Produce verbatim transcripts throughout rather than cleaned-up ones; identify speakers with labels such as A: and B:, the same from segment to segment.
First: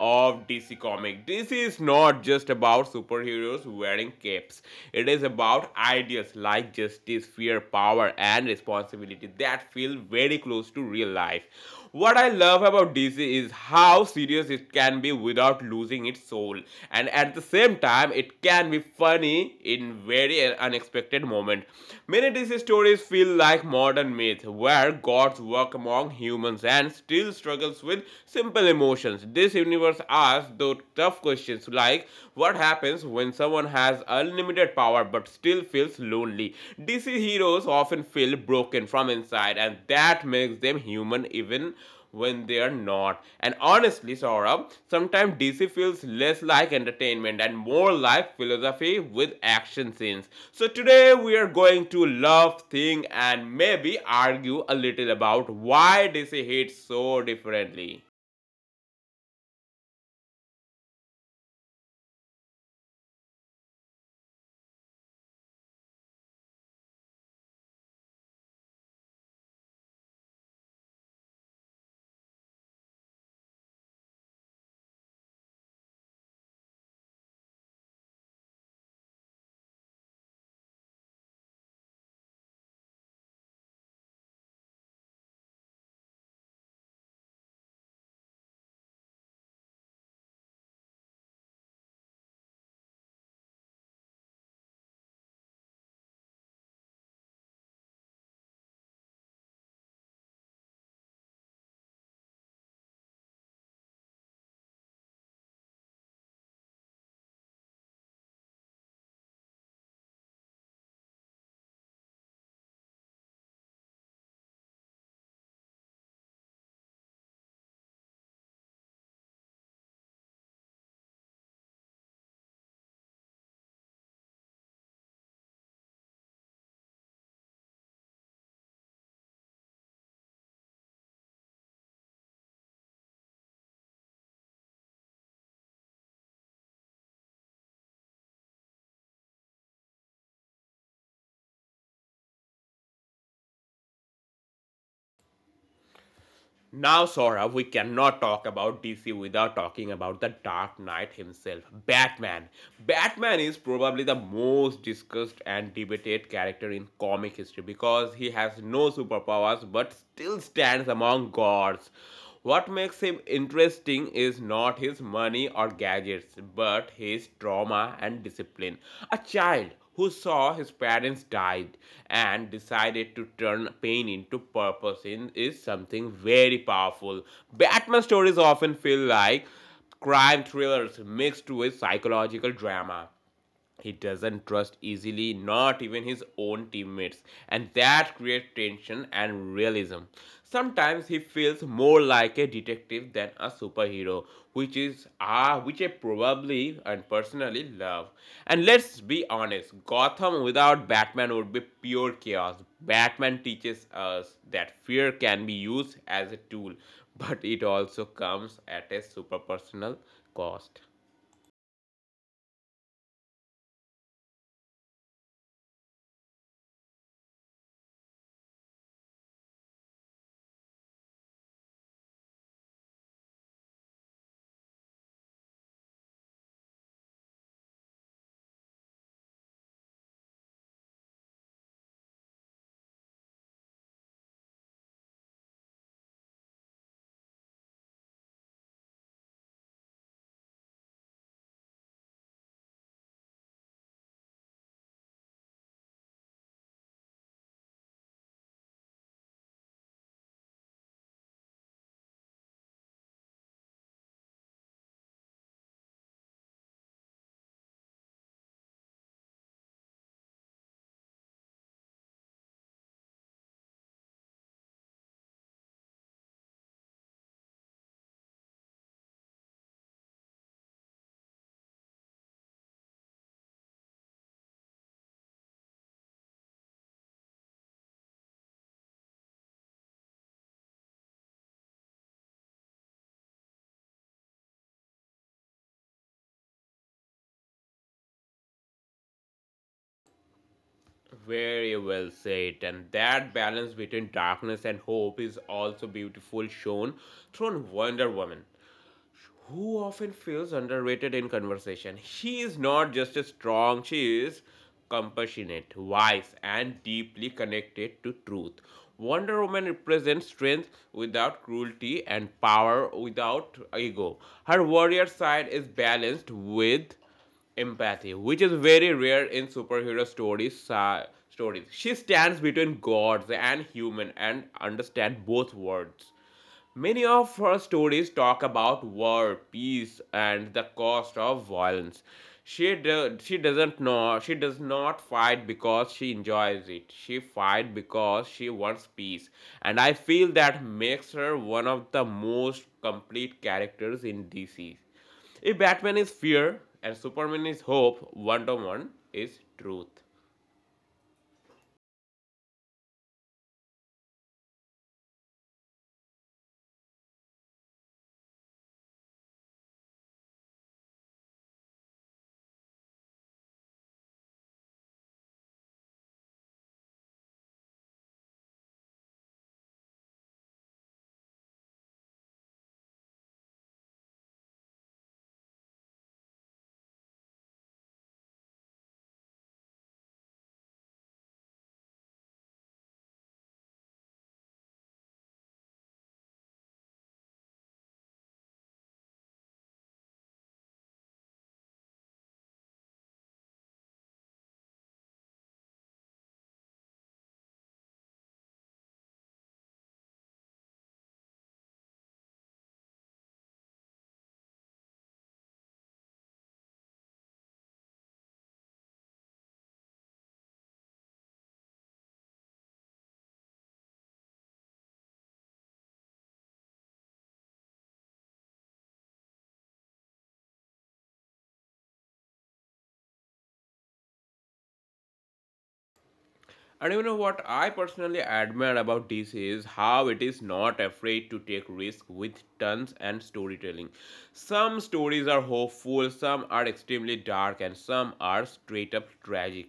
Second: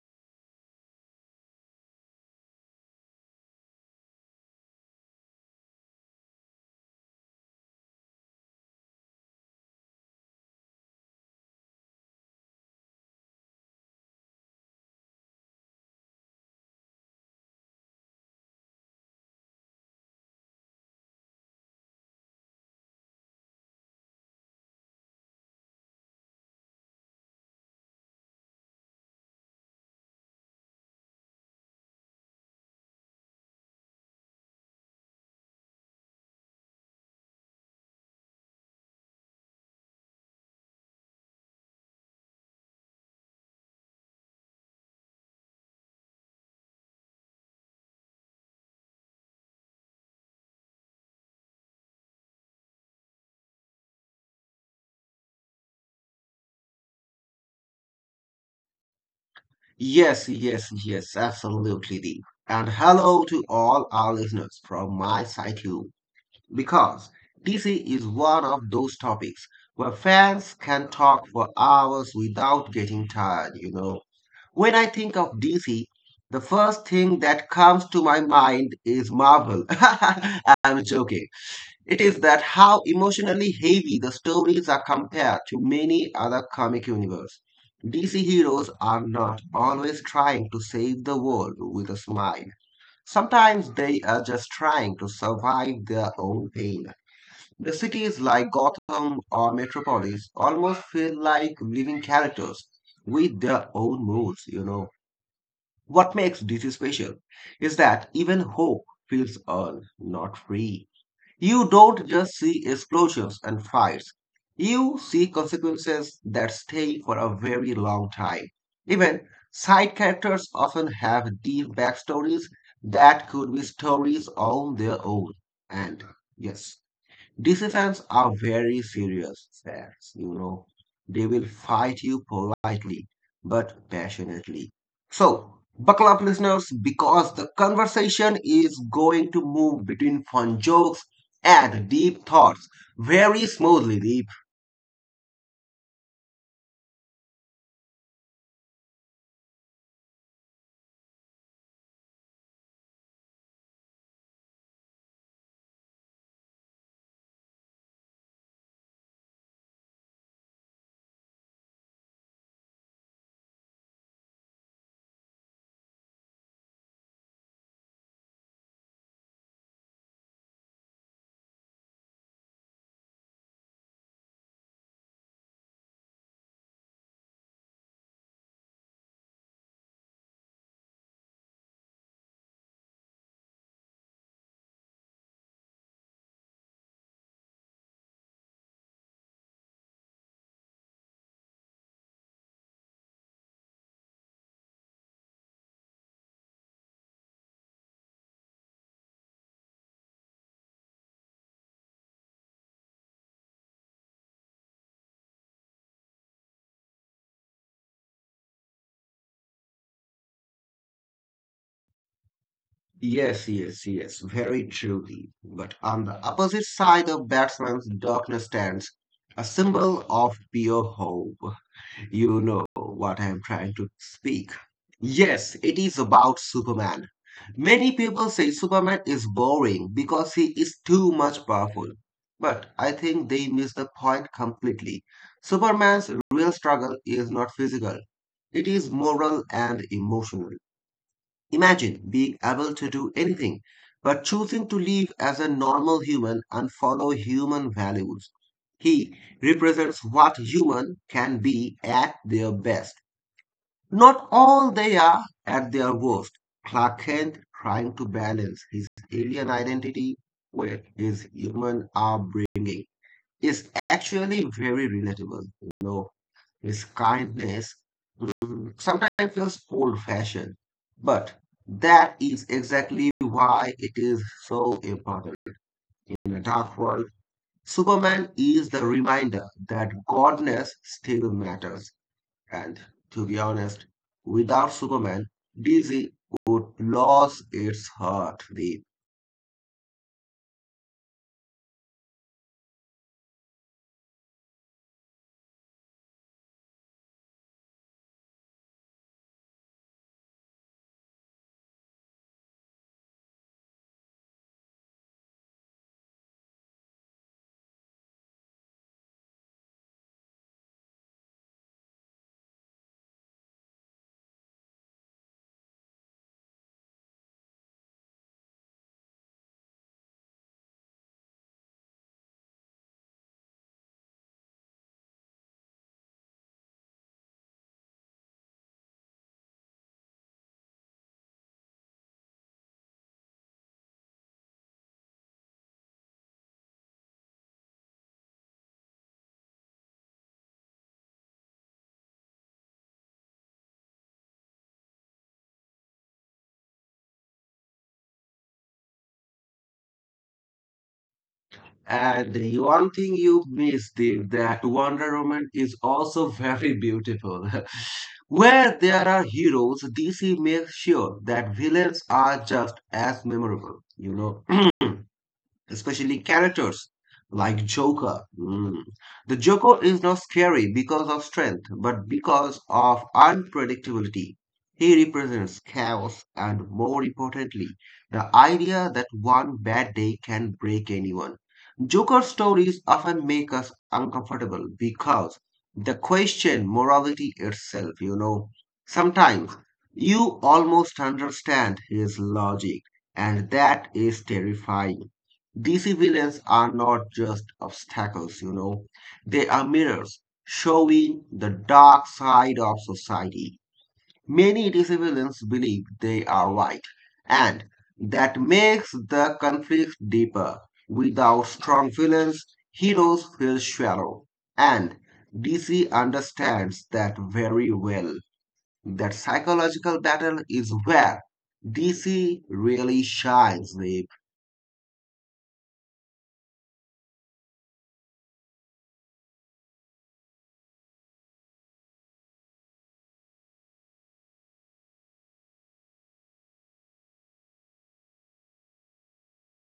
A: of D C Comics. This is not just about superheroes wearing capes. It is about ideas like justice, fear, power, and and responsibility that feel very close to real life. What I love about D C is how serious it can be without losing its soul, and at the same time, it can be funny in very unexpected moment. Many D C stories feel like modern myths where gods work among humans and still struggles with simple emotions. This universe asks those tough questions like what happens when when someone has unlimited power but still feels lonely. D C heroes often feel broken from inside, and that makes them human even when they are not. And honestly, Saurabh, sometimes D C feels less like entertainment and more like philosophy with action scenes. So today we are going to love, think, and maybe argue a little about why D C hits so differently.
B: Yes, yes, yes, absolutely, Deep. And hello to all our listeners from my side too, because D C is one of those topics where fans can talk for hours without getting tired, you know. When I think of D C, the first thing that comes to my mind is Marvel. I'm joking. It is that how emotionally heavy the stories are compared to many other comic universe. D C heroes are not always trying to save the world with a smile. Sometimes they are just trying to survive their own pain. The cities like Gotham or Metropolis almost feel like living characters with their own moods, you know. What makes D C special is that even hope feels earned, not free. You don't just see explosions and fires. You see consequences that stay for a very long time. Even side characters often have deep backstories that could be stories on their own. And yes, D C fans are very serious fans, you know. They will fight you politely but passionately. So, buckle up, listeners, because the conversation is going to move between fun jokes and deep thoughts very smoothly, Deep.
A: Now, Sora, we cannot talk about D C without talking about the Dark Knight himself, Batman. Batman is probably the most discussed and debated character in comic history because he has no superpowers but still stands among gods. What makes him interesting is not his money or gadgets, but his trauma and discipline. A child who saw his parents died and decided to turn pain into purpose in, is something very powerful. Batman stories often feel like crime thrillers mixed with psychological drama. He doesn't trust easily, not even his own teammates, and that creates tension and realism. Sometimes he feels more like a detective than a superhero, which is ah which I probably and personally love. And let's be honest, Gotham without Batman would be pure chaos. Batman teaches us that fear can be used as a tool, but it also comes at a super personal cost.
B: Yes, yes, yes, very truly. But on the opposite side of batsman's darkness stands a symbol of pure hope. You know what I am trying to speak. Yes, it is about Superman. Many people say Superman is boring because he is too much powerful. But I think they miss the point completely. Superman's real struggle is not physical, it is moral and emotional. Imagine being able to do anything, but choosing to live as a normal human and follow human values. He represents what human can be at their best, not all they are at their worst. Clark Kent trying to balance his alien identity with his human upbringing is actually very relatable. You know his kindness mm, sometimes feels old fashioned, but that is exactly why it is so important. In a dark world, Superman is the reminder that godness still matters. And to be honest, without Superman, D C would lose its heart. The
A: Very well said. And that balance between darkness and hope is also beautiful shown through Wonder Woman, who often feels underrated in conversation. She is not just strong, she is compassionate, wise, and deeply connected to truth. Wonder Woman represents strength without cruelty and power without ego. Her warrior side is balanced with empathy, which is very rare in superhero stories. sa- stories. She stands between gods and human and understands both worlds. Many of her stories talk about war, peace, and the cost of violence. She do, she doesn't know she does not fight because she enjoys it. She fight because she wants peace, and I feel that makes her one of the most complete characters in D C. If Batman is fear and Superman is hope, Wonder Woman is truth.
B: And the one thing you missed the, that Wonder Woman is also very beautiful. Where there are heroes, D C makes sure that villains are just as memorable, you know. Especially characters like Joker. Mm. The Joker is not scary because of strength, but because of unpredictability. He represents chaos and, more importantly, the idea that one bad day can break anyone. Joker stories often make us uncomfortable because they question morality itself, you know. Sometimes you almost understand his logic, and that is terrifying. D C villains are not just obstacles, you know, they are mirrors showing the dark side of society. Many D C villains believe they are right, and that makes the conflict deeper. Without strong villains, heroes feel shallow, and D C understands that very well. That psychological battle is where D C really shines, babe.
A: And you know what I personally admire about D C is how it is not afraid to take risks with tons and storytelling. Some stories are hopeful, some are extremely dark, and some are straight up tragic.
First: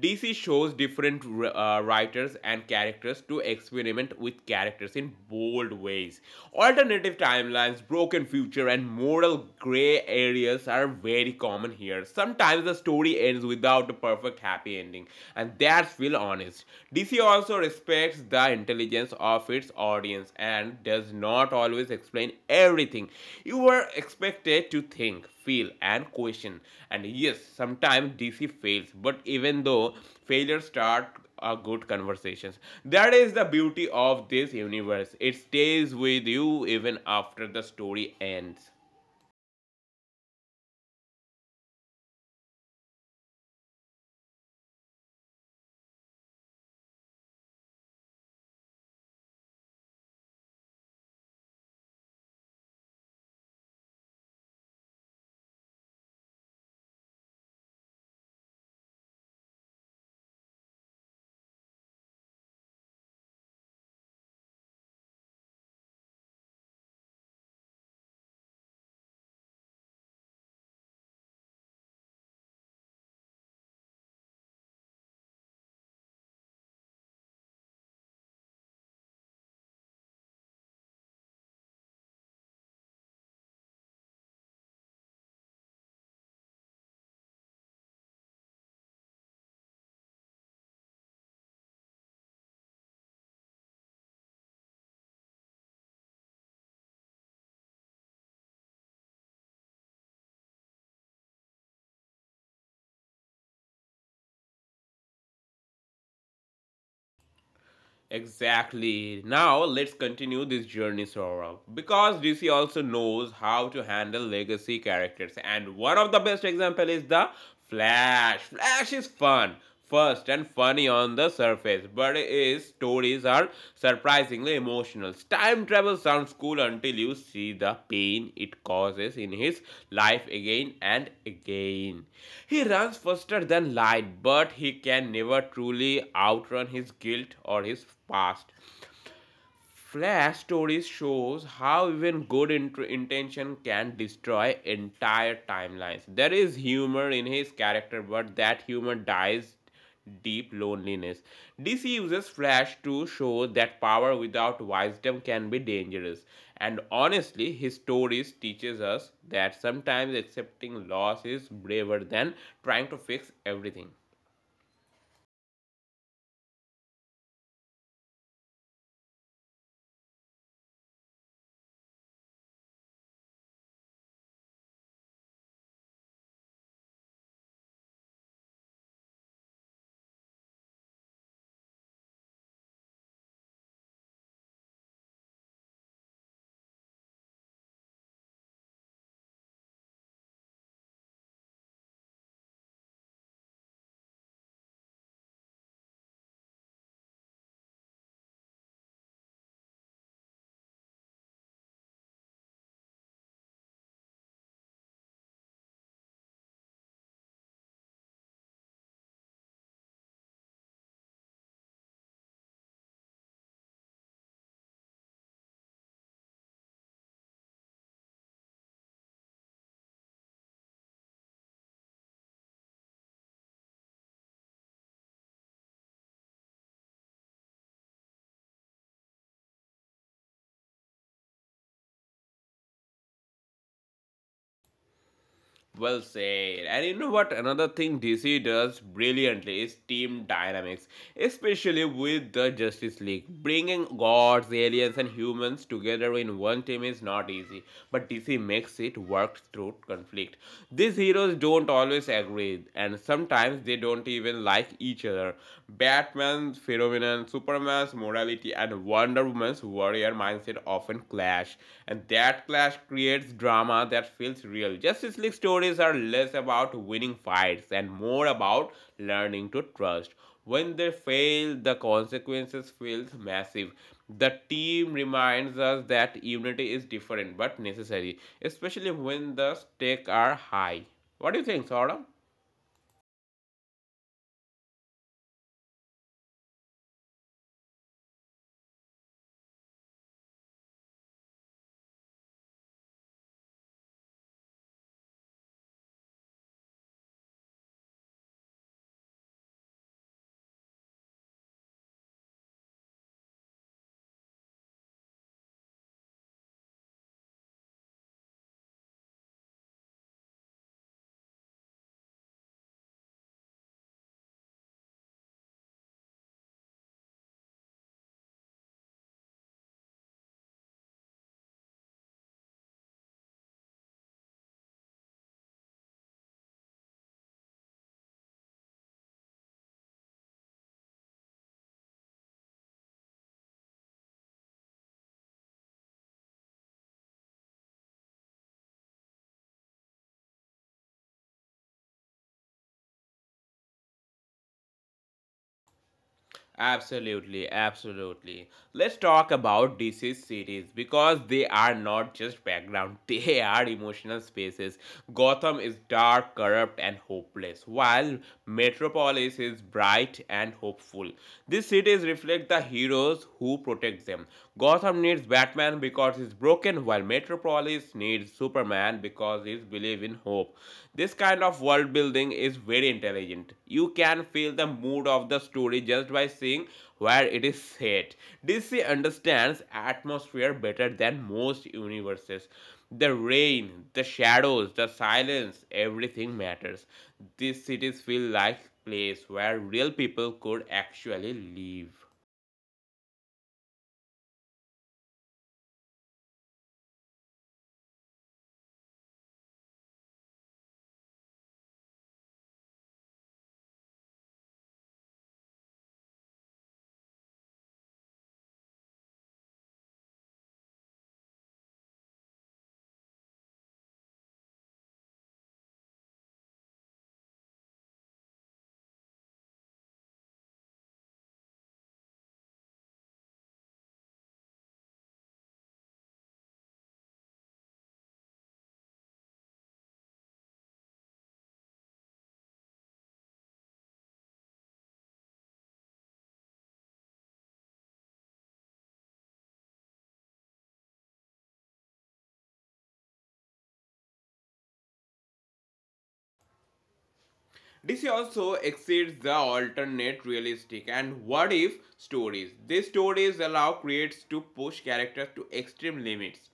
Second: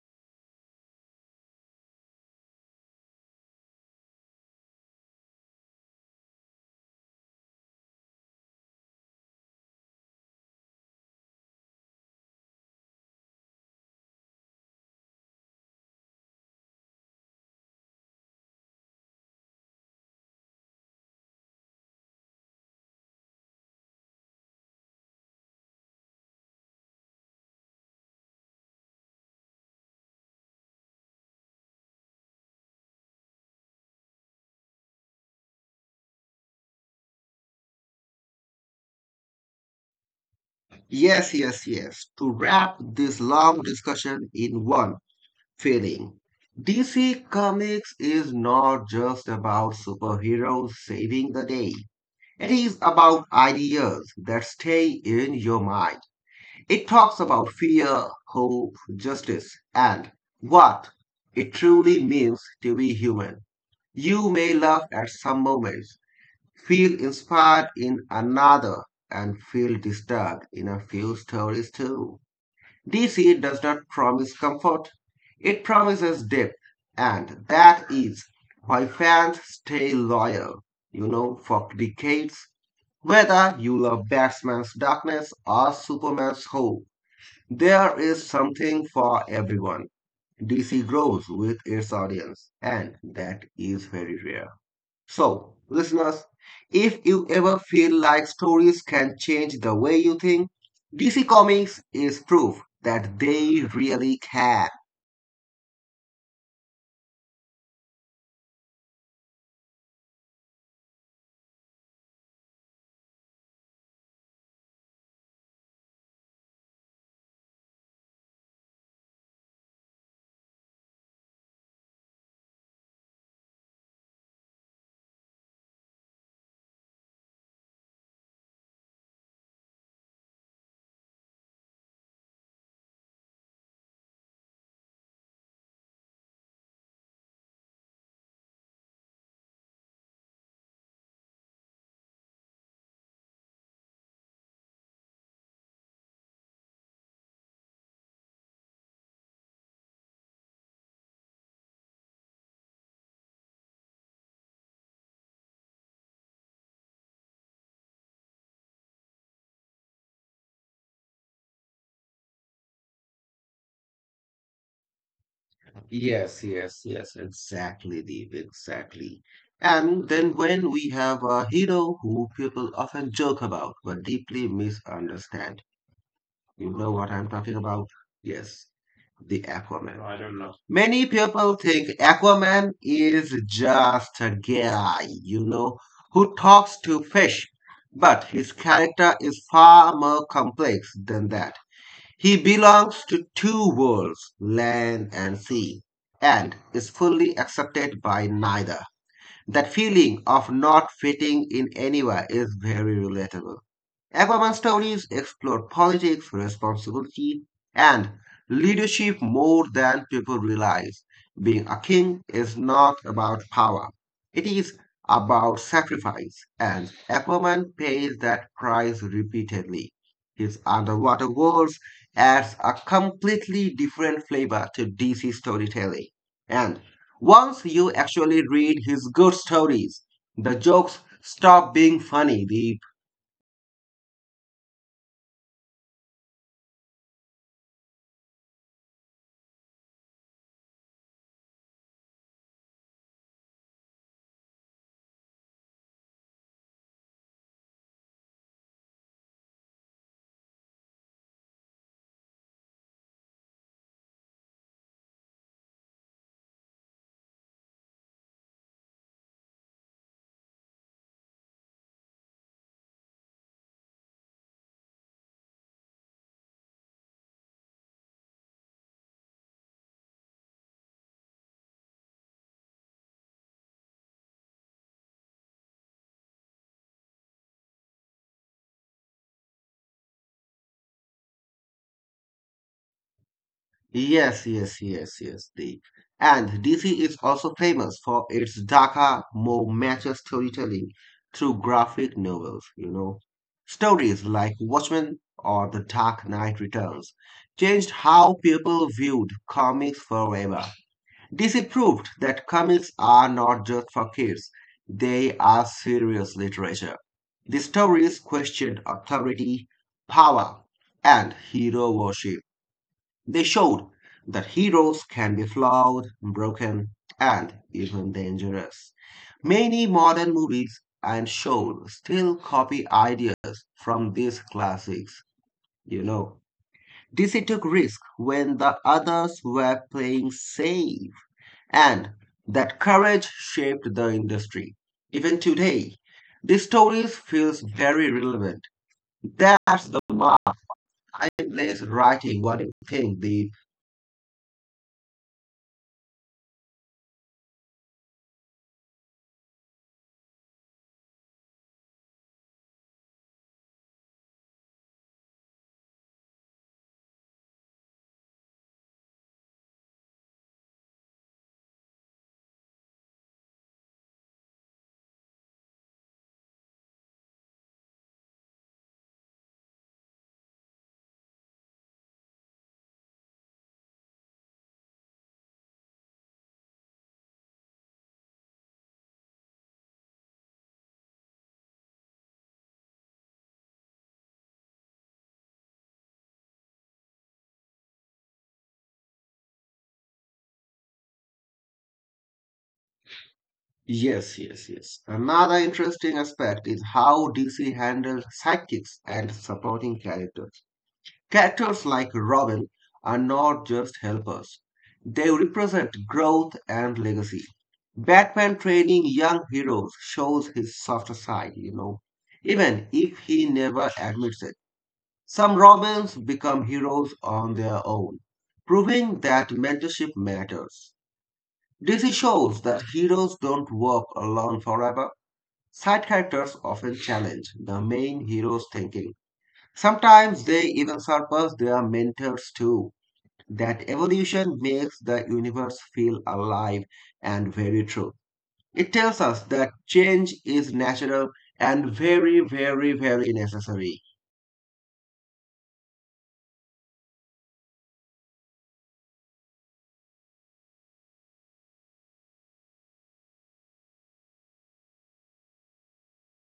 A: D C shows different uh, writers and characters to experiment with characters in bold ways. Alternative timelines, broken future, and moral gray areas are very common here. Sometimes sometimes the story ends without a perfect happy ending, and that's feel honest. D C also respects the intelligence of its audience and does not always explain everything. You were expected to think, feel, and question. And yes, sometimes D C fails, but even though failures start a good conversations. That is the beauty of this universe. It stays with you even after the story ends.
B: Yes, yes, yes. To wrap this long discussion in one feeling, D C Comics is not just about superheroes saving the day. It is about ideas that stay in your mind. It talks about fear, hope, justice, and what it truly means to be human. You may laugh at some moments, feel inspired in another, and feel disturbed in a few stories too. D C does not promise comfort, it promises depth, and that is why fans stay loyal, you know, for decades. Whether you love Batman's darkness or Superman's hope, there is something for everyone. D C grows with its audience, and that is very rare. So, listeners, if you ever feel like stories can change the way you think, D C Comics is proof that they really can.
A: Exactly. Now let's continue this journey, Saurabh. Because D C also knows how to handle legacy characters, and one of the best example is the Flash. Flash is fun, first and funny on the surface, but his stories are movies are surprisingly emotional. Time travel sounds cool until you see the pain it causes in his life again and again. He runs faster than light, but he can never truly outrun his guilt or his past. Flash stories shows how even good int- intention can destroy entire timelines. There is humor in his character, but that humor dies deep loneliness. D C uses Flash to show that power without wisdom can be dangerous. And honestly, his stories teaches us that sometimes accepting loss is braver than trying to fix everything.
B: Yes, yes, yes, exactly, Deep, exactly. And then when we have a hero who people often joke about but deeply misunderstand, you know what I'm talking about? Yes. The Aquaman. I don't know. Many people think Aquaman is just a guy, you know, who talks to fish. But his character is far more complex than that. He belongs to two worlds, land and sea, and is fully accepted by neither. That feeling of not fitting in anywhere is very relatable. Aquaman stories explore politics, responsibility, and leadership more than people realize. Being a king is not about power, it is about sacrifice, and Aquaman pays that price repeatedly. His underwater worlds adds a completely different flavor to D C storytelling. And once you actually read his good stories, the jokes stop being funny. The
A: Well said. And you know what? Another thing D C does brilliantly is team dynamics, especially with the Justice League. Bringing gods, aliens, and humans together in one team is not easy, but D C makes it work through conflict. These heroes don't always agree, and sometimes they don't even like each other. Batman's phenomenon, Superman's morality, and Wonder Woman's warrior mindset often clash, and that clash creates drama that feels real. Justice League stories are less about winning fights and more about learning to trust. When they fail, the consequences feel massive. The team reminds us that unity is different but necessary, especially when the stakes are high. What do you think, Saurabh?
B: Yes, yes, yes, yes. The and D C is also famous for its darker, more mature storytelling through graphic novels, you know. Stories like Watchmen or The Dark Knight Returns changed how people viewed comics forever. D C proved that comics are not just for kids, they are serious literature. The stories questioned authority, power, and hero worship. They showed that heroes can be flawed, broken, and even dangerous. Many modern movies and shows still copy ideas from these classics, you know. D C took risk when the others were playing safe, and that courage shaped the industry. Even today, these stories feel very relevant. That's the mark I place writing what you think the
A: Absolutely, absolutely. Let's talk about D C cities because they are not just background, they are emotional spaces. Gotham is dark, corrupt, and hopeless, while Metropolis is bright and hopeful. These cities reflect the heroes who protect them. Gotham needs Batman because he's broken, while Metropolis needs Superman because he's believe in hope. This kind of world building is very intelligent. You can feel the mood of the story just by seeing where it is set. D C understands atmosphere better than most universes. The rain, the shadows, the silence, everything matters. These cities feel like a place where real people could actually live.
B: Yes, yes, yes. Another interesting aspect is how D C handles sidekicks and supporting characters. Characters like Robin are not just helpers, they represent growth and legacy. Batman training young heroes shows his softer side, you know, even if he never admits it. Some Robins become heroes on their own, proving that mentorship matters. D C shows that heroes don't work alone forever. Side characters often challenge the main hero's thinking. Sometimes they even surpass their mentors too. That evolution makes the universe feel alive and very true. It tells us that change is natural and very, very, very necessary.
A: D C also exceeds the alternate realistic and what if stories. These stories allow creators to push characters to extreme limits.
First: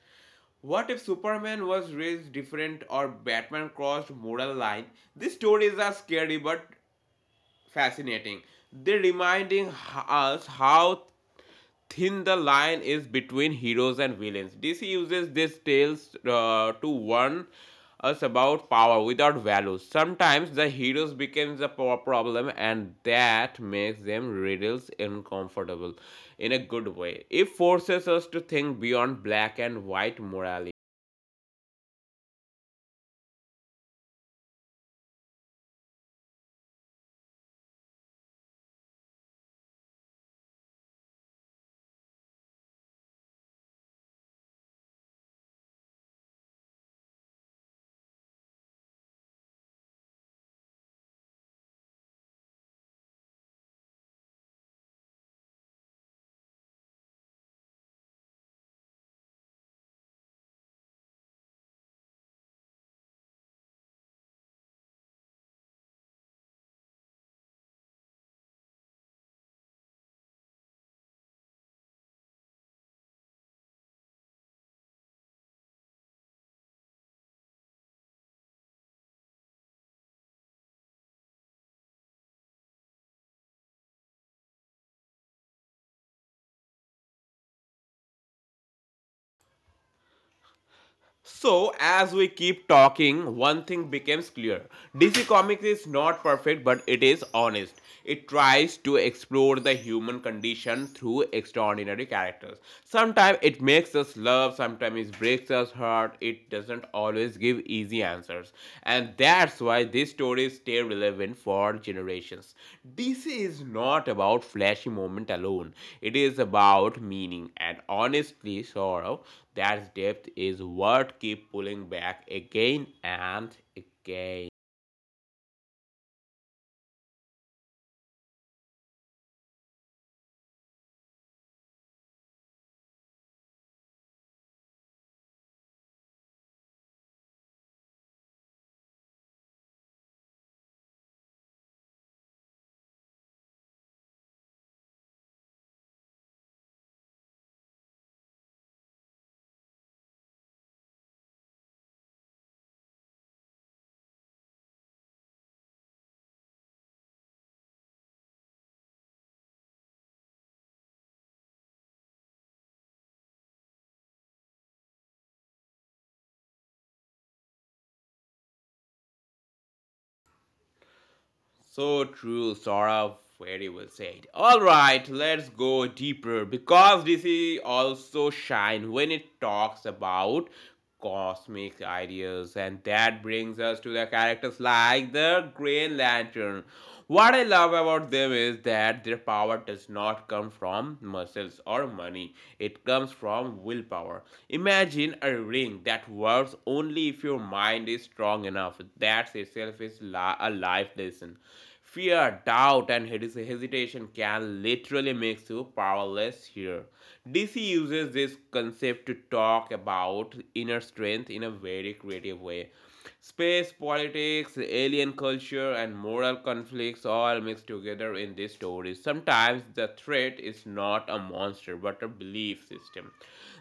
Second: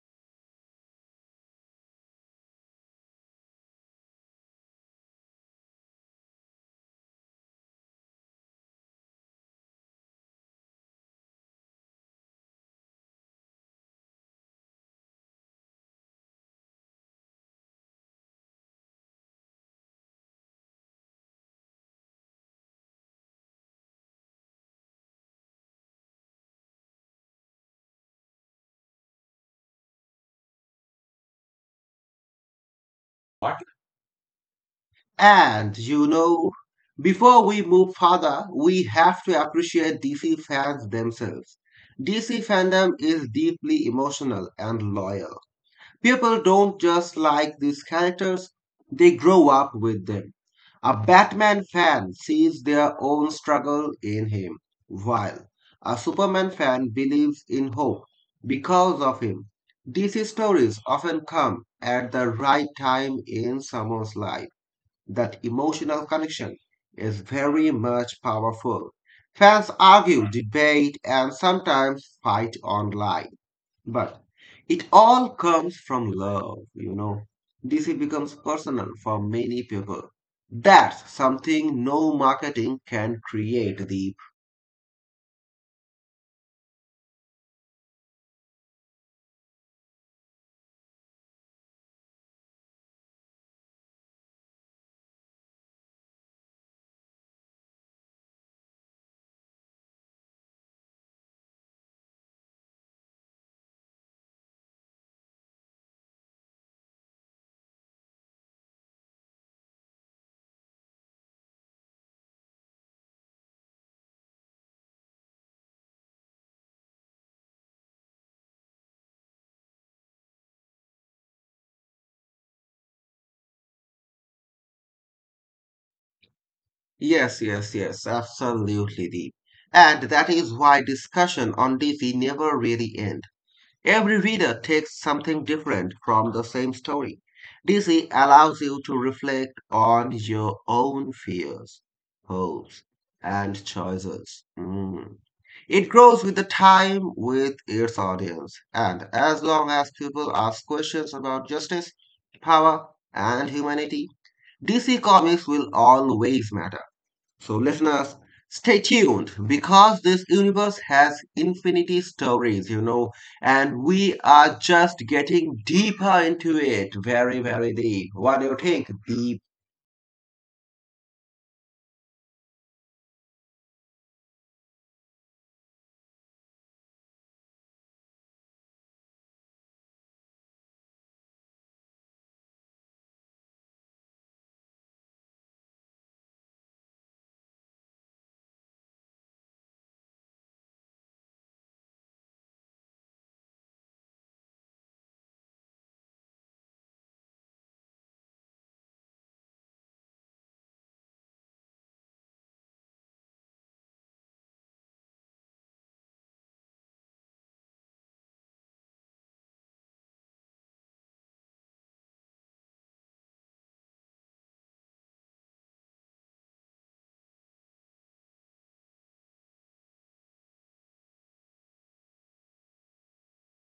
A: What if Superman was raised different or Batman crossed moral line? These stories are scary but fascinating. They reminding us how thin the line is between heroes and villains. D C uses these tales uh, to warn us about power without values. Sometimes the heroes become the power problem, and that makes them riddles uncomfortable in a good way. It forces us to think beyond black and white morality.
B: What? And you know, before we move further, we have to appreciate D C fans themselves. D C fandom is deeply emotional and loyal. People don't just like these characters, they grow up with them. A Batman fan sees their own struggle in him, while a Superman fan believes in hope because of him. D C stories often come at the right time in someone's life. That emotional connection is very much powerful. Fans argue, debate, and sometimes fight online. But it all comes from love, you know. D C becomes personal for many people. That's something no marketing can create, Deep.
A: So, as we keep talking, one thing becomes clear. D C Comics is not perfect, but it is honest. It tries to explore the human condition through extraordinary characters. Sometimes it makes us love, sometimes it breaks us heart. It doesn't always give easy answers. And that's why these stories stay relevant for generations. D C is not about flashy moment alone. It is about meaning and honestly sorrow. That depth is what keep pulling back again and again.
B: Yes, yes, yes, absolutely, Deep. And that is why discussion on D C never really ends. Every reader takes something different from the same story. D C allows you to reflect on your own fears, hopes, and choices. Mm. It grows with the time with its audience, and as long as people ask questions about justice, power, and humanity, D C Comics will always matter. So, listeners, stay tuned because this universe has infinity stories, you know, and we are just getting deeper into it. Very, very deep. What do you think? Deep.
A: So true, Saurav. Very well said. All right, let's go deeper because D C also shine when it talks about cosmic ideas, and that brings us to the characters like the Green Lantern. What I love about them is that their power does not come from muscles or muscle money. It comes from willpower. Imagine a ring that works only if your mind is strong enough. That itself is a life lesson. Fear, doubt, and hesitation can literally make you powerless here. D C uses this concept to talk about inner strength in a very creative way. Space, politics, alien culture, and moral conflicts all mixed together in these stories. Sometimes the threat is not a monster but a belief system.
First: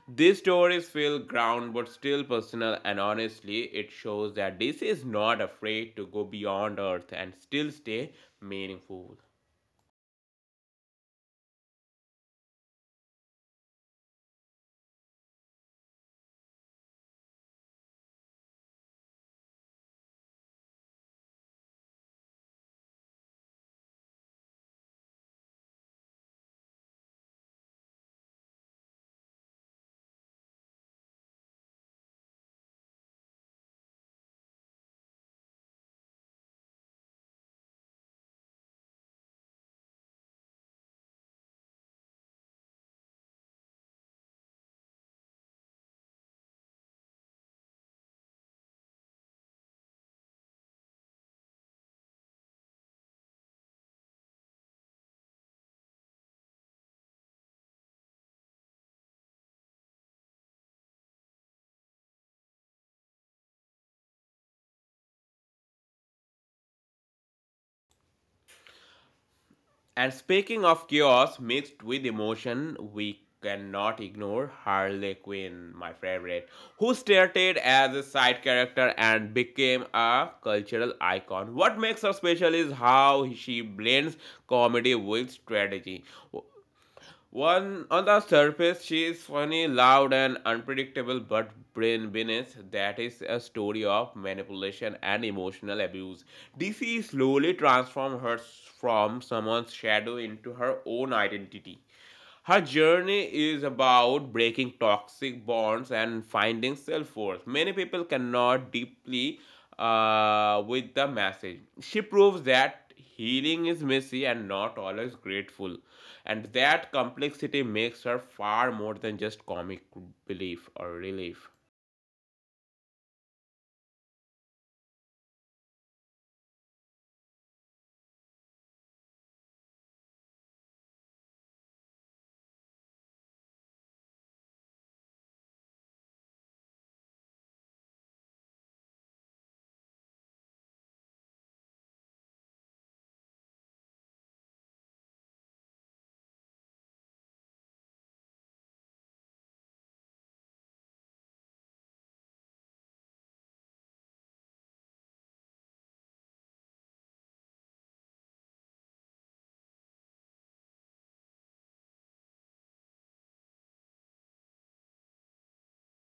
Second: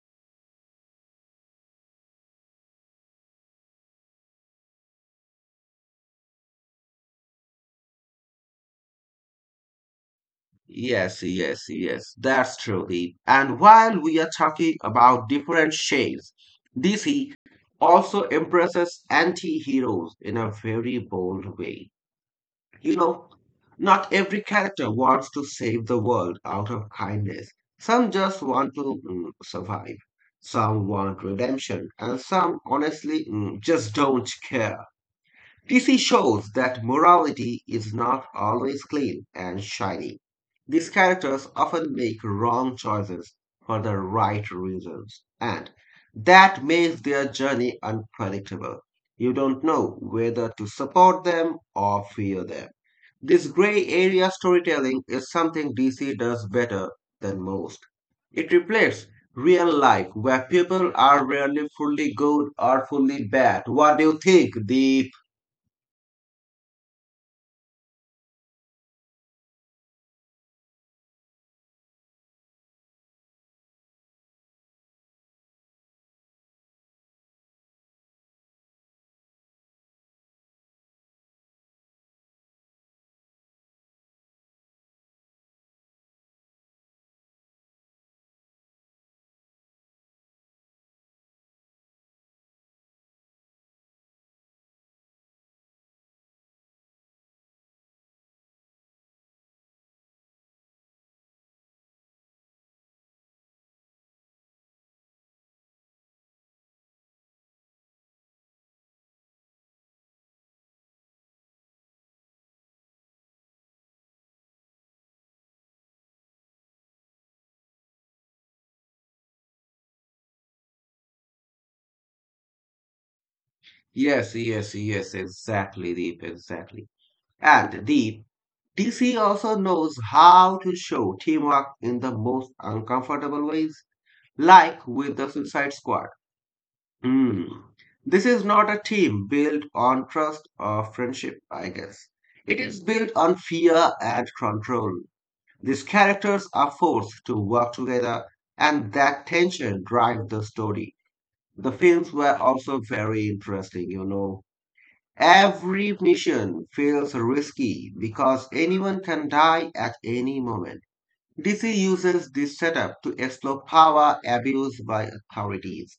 A: These stories feel ground but still personal, and honestly, it shows that D C is not afraid to go beyond Earth and still stay meaningful.
B: Yes, yes, yes. That's true, deep. And while we are talking about different shades, D C also embraces anti heroes in a very bold way. You know, Not every character wants to save the world out of kindness. Some just want to mm, survive. Some want redemption, and some honestly mm, just don't care. T C shows that morality is not always clean and shiny. These characters often make wrong choices for the right reasons, and that makes their journey unpredictable. You don't know whether to support them or fear them. This gray area storytelling is something D C does better than most. It reflects real life where people are rarely fully good or fully bad. What do you think, Deep?
A: And speaking of chaos mixed with emotion, we cannot ignore Harley Quinn, my favorite, who started as a side character and became a cultural icon. What makes her special is how she blends comedy with strategy. One on the surface, she is funny, loud, and unpredictable, but brain beneath that is a story of manipulation and emotional abuse. D C slowly transforms her from someone's shadow into her own identity. Her journey is about breaking toxic bonds and finding self worth. Many people cannot deeply uh, with the message. She proves that healing is messy and not always grateful, and that complexity makes her far more than just comic relief or relief.
B: Yes, yes, yes, exactly, Deep, exactly. And Deep, D C also knows how to show teamwork in the most uncomfortable ways, like with the Suicide Squad. Mm. This is not a team built on trust or friendship, I guess. It is built on fear and control. These characters are forced to work together, and that tension drives the story. The films were also very interesting, you know. Every mission feels risky because anyone can die at any moment. D C uses this setup to explore power abuse by authorities.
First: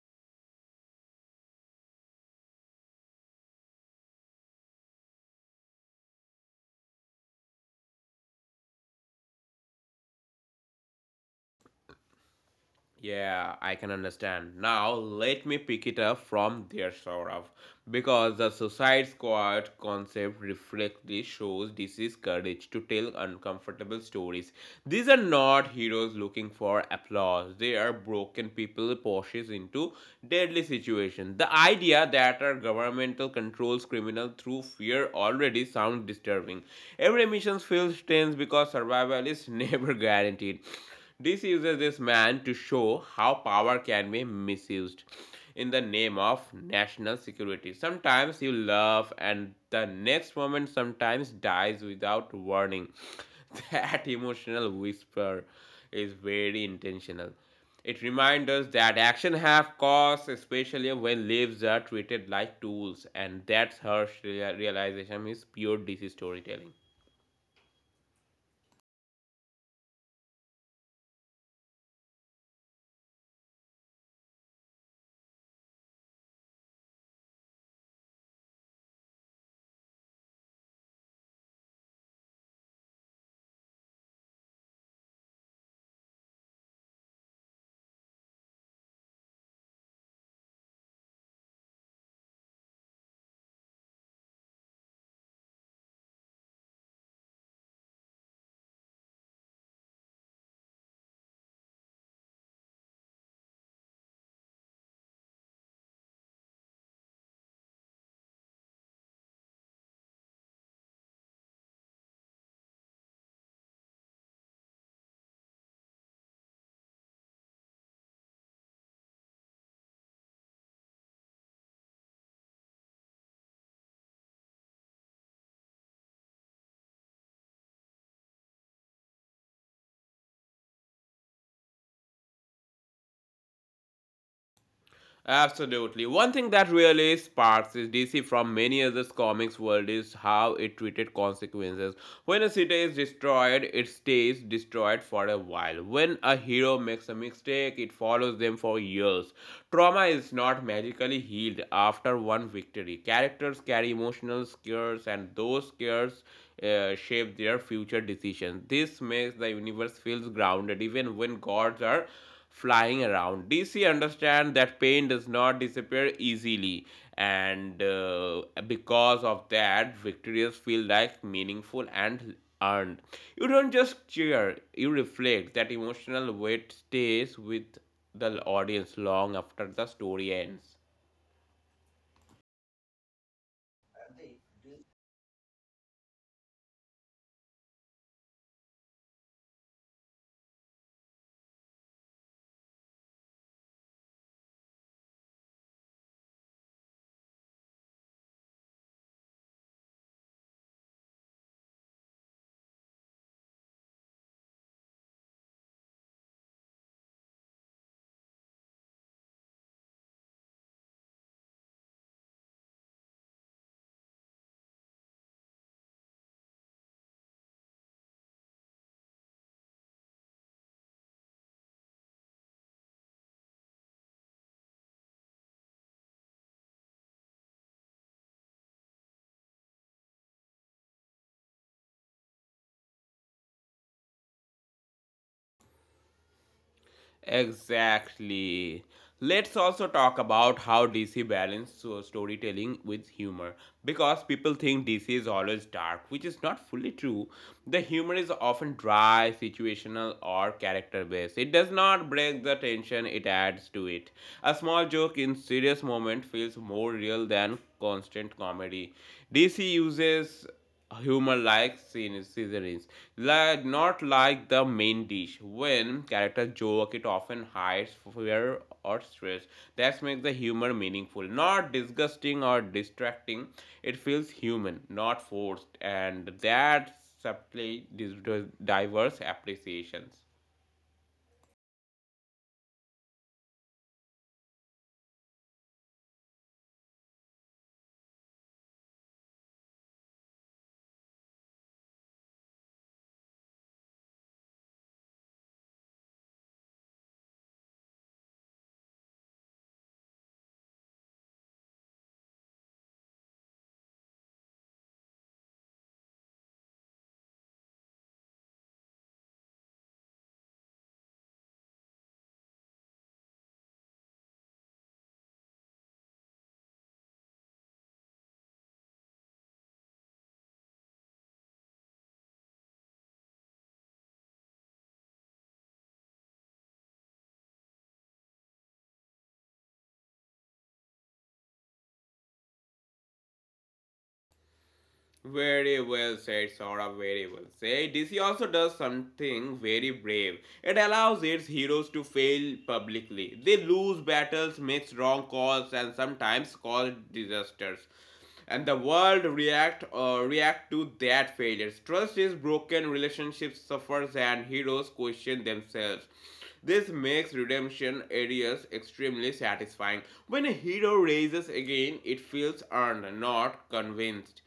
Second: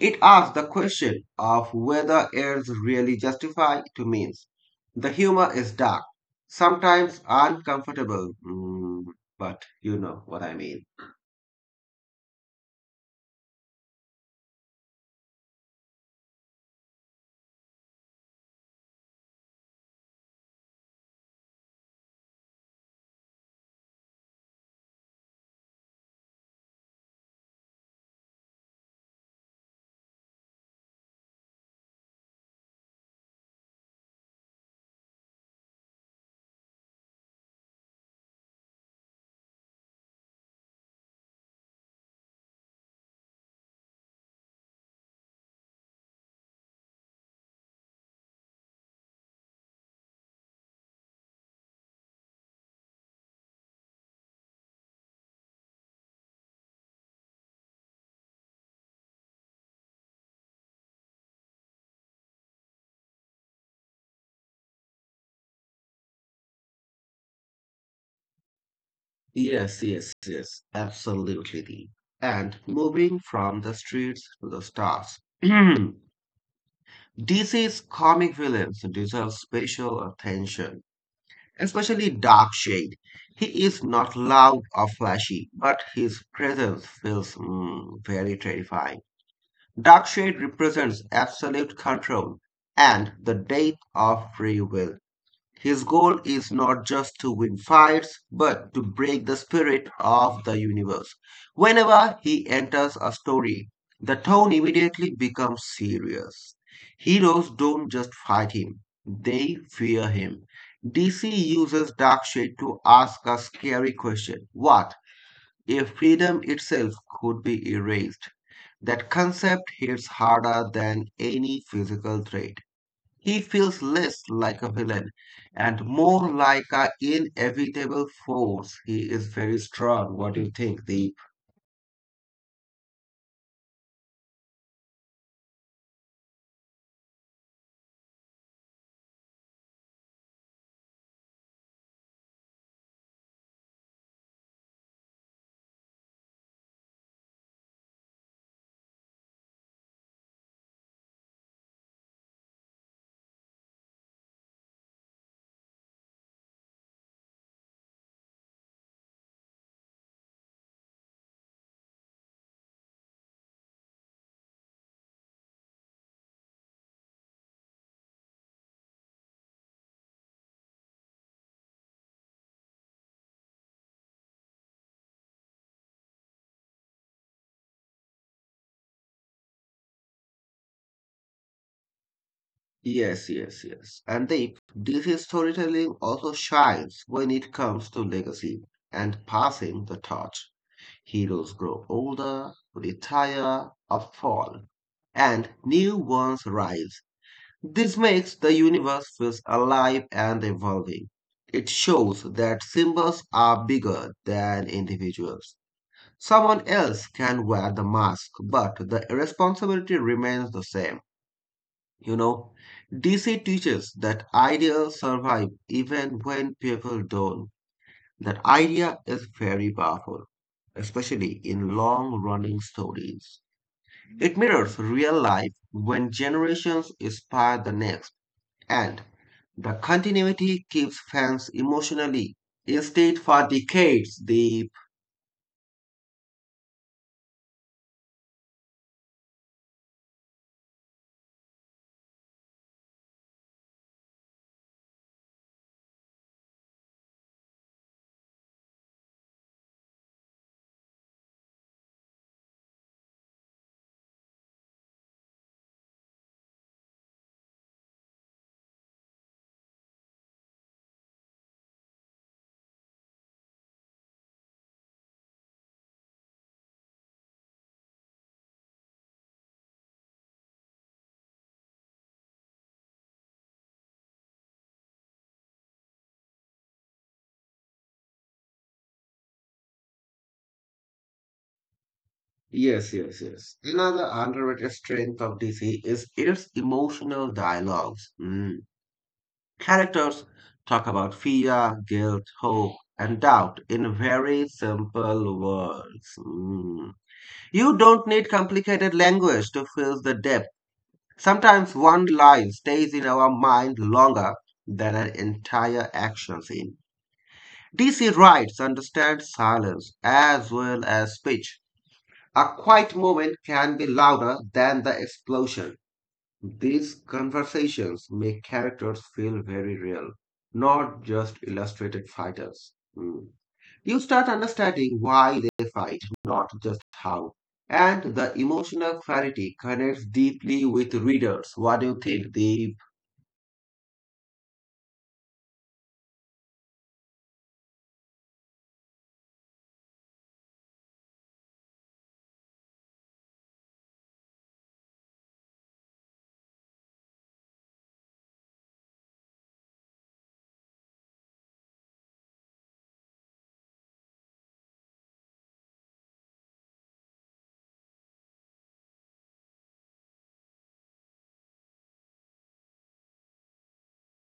B: It asks the question of whether errors really justify to means. The humor is dark, sometimes uncomfortable, mm, but you know what I mean.
A: Yeah, I can understand. Now, let me pick it up from there, sort of. Because the Suicide Squad concept reflectly shows D C's courage to tell uncomfortable stories. These are not heroes looking for applause, they are broken people pushed into deadly situations. The idea that our governmental controls criminals through fear already sounds disturbing. Every mission feels tense because survival is never guaranteed. D C uses this man to show how power can be misused in the name of national security. Sometimes you love, and the next moment sometimes dies without warning. That emotional whisper is very intentional. It reminds us that action have costs, especially when lives are treated like tools, and that's harsh realization is pure D C storytelling.
B: Yes, yes, yes. Absolutely. Dee. And moving from the streets to the stars. D C's comic villains deserve special attention, especially Darkshade. He is not loud or flashy, but his presence feels mm, very terrifying. Dark shade represents absolute control and the death of free will. His goal is not just to win fights, but to break the spirit of the universe. Whenever he enters a story, the tone immediately becomes serious. Heroes don't just fight him, they fear him. D C uses Darkshade to ask a scary question. What if freedom itself could be erased? That concept hits harder than any physical threat. He feels less like a villain and more like an inevitable force. He is very strong. What do you think, Deep?
A: Absolutely. One thing that really sparks is D C from many other comics world is how it treated consequences. When a city is destroyed, it stays destroyed for a while. When a hero makes a mistake, it follows them for years. Trauma is not magically healed after one victory. Characters carry emotional scars and those scars uh, shape their future decisions. This makes the universe feels grounded even when gods are flying around. D C understand that pain does not disappear easily, and uh, because of that, victories feel like meaningful and earned. You don't just cheer; you reflect. That emotional weight stays with the audience long after the story ends.
B: Yes, yes, yes. And Deep, D C storytelling also shines when it comes to legacy and passing the torch. Heroes grow older, retire, or fall, and new ones rise. This makes the universe feel alive and evolving. It shows that symbols are bigger than individuals. Someone else can wear the mask, but the responsibility remains the same. You know, D C teaches that ideas survive even when people don't. That idea is very powerful, especially in long running stories. It mirrors real life when generations inspire the next and the continuity keeps fans emotionally stayed for decades. The
A: Exactly. Let's also talk about how D C balances so- storytelling with humor because people think D C is always dark, which is not fully true. The humor is often dry, situational, or character based. It does not break the tension, it adds to it. A small joke in serious moment feels more real than constant comedy. D C uses humor like scene seasonings, like not like the main dish. When characters joke, it often hides fear or stress. That makes the humor meaningful, not disgusting or distracting. It feels human, not forced, and that subtly diverse appreciations.
B: Yes, yes, yes. Another underrated strength of D C is its emotional dialogues. Mm. Characters talk about fear, guilt, hope, and doubt in very simple words. Mm. You don't need complicated language to feel the depth. Sometimes one line stays in our mind longer than an entire action scene. D C writes understand silence as well as speech. A quiet moment can be louder than the explosion. These conversations make characters feel very real, not just illustrated fighters. Mm. You start understanding why they fight, not just how. And the emotional clarity connects deeply with readers. What do you think, Deep?
A: Very well said, Sora. Very well said. D C also does something very brave. It allows its heroes to fail publicly. They lose battles, makes wrong calls, and sometimes cause disasters. And the world react uh, react to that failures. Trust is broken, relationships suffers, and heroes question themselves. This makes redemption areas extremely satisfying. When a hero raises again, it feels earned, not convinced.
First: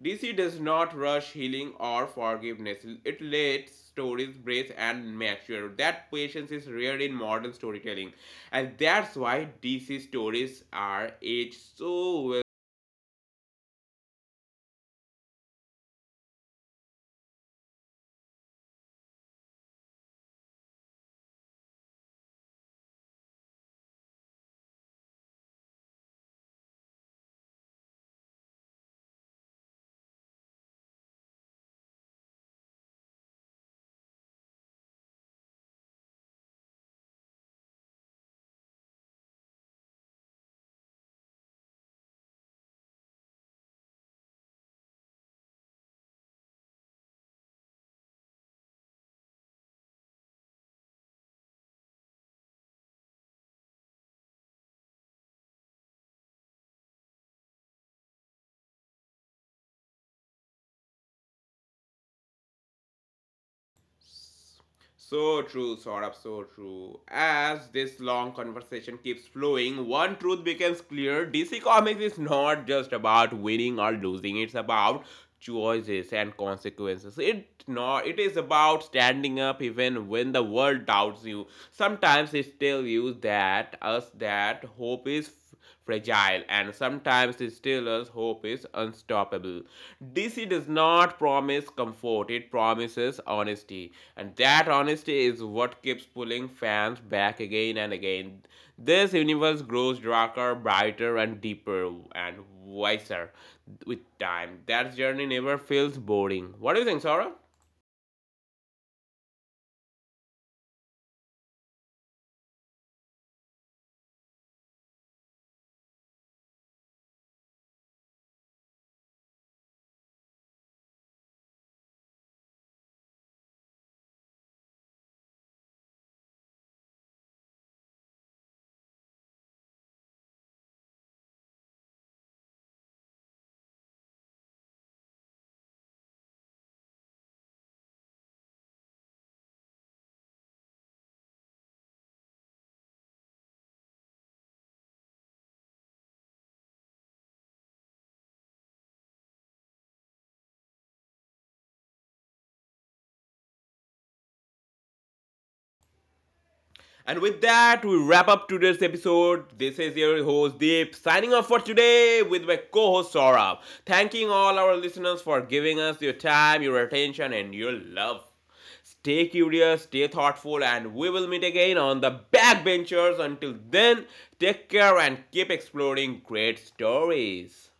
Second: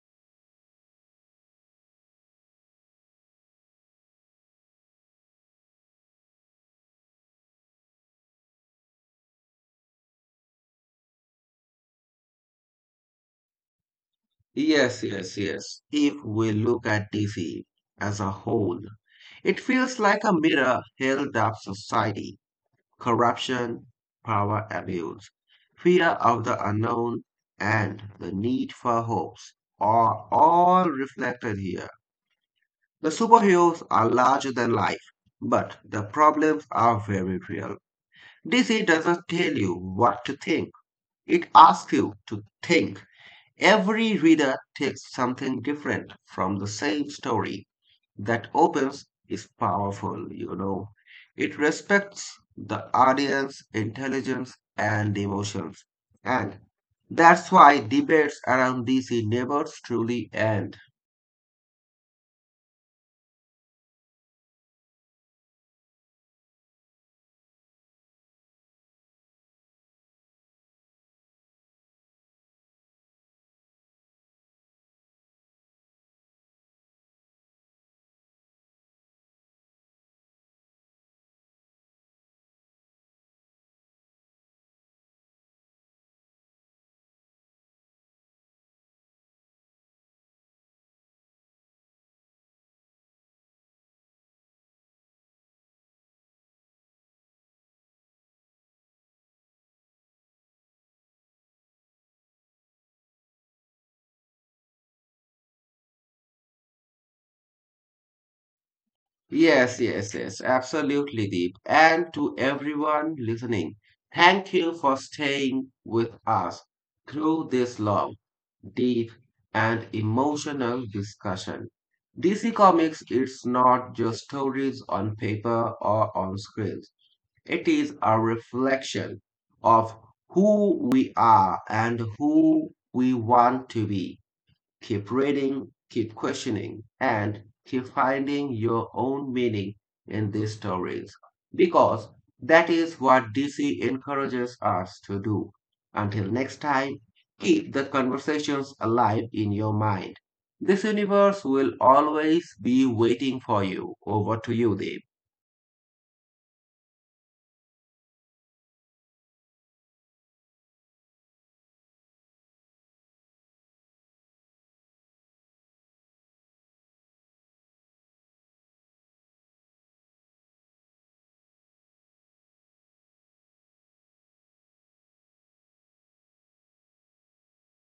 A: D C does not rush healing or forgiveness. It lets stories breathe and mature. That patience is rare in modern storytelling. And that's why D C stories are aged so well.
B: Yes, yes, yes. If we look at D C as a whole, it feels like a mirror held up society, corruption, power abuse, fear of the unknown, and the need for hopes are all reflected here. The superheroes are larger than life, but the problems are very real. D C doesn't tell you what to think. It asks you to think. Every reader takes something different from the same story. That opens is powerful, you know. It respects the audience, intelligence, and emotions. And that's why debates around D C neighbors truly end.
A: So true, Saurabh, so true. As this long conversation keeps flowing, one truth becomes clear. D C Comics is not just about winning or losing, it's about choices and consequences. It not it is about standing up even when the world doubts you. Sometimes it tells you that us that hope is fragile, and sometimes the Steelers' hope is unstoppable. D C does not promise comfort, it promises honesty, and that honesty is what keeps pulling fans back again and again. This universe grows darker, brighter, and deeper, and wiser with time. That journey never feels boring. What do you think, Sora?
B: Yes, yes, yes, absolutely, Deep. And to everyone listening, thank you for staying with us through this long, deep, and emotional discussion. D C Comics is not just stories on paper or on screens, it is a reflection of who we are and who we want to be. Keep reading, keep questioning, and keep finding your own meaning in these stories because that is what D C encourages us to do. Until next time, keep the conversations alive in your mind. This universe will always be waiting for you. Over to you, Deep.
A: And with that, we wrap up today's episode. This is your host Deep signing off for today with my co host Saurabh. Thanking all our listeners for giving us your time, your attention, and your love. Stay curious, stay thoughtful, and we will meet again on the backbenchers. Until then, take care and keep exploring great stories.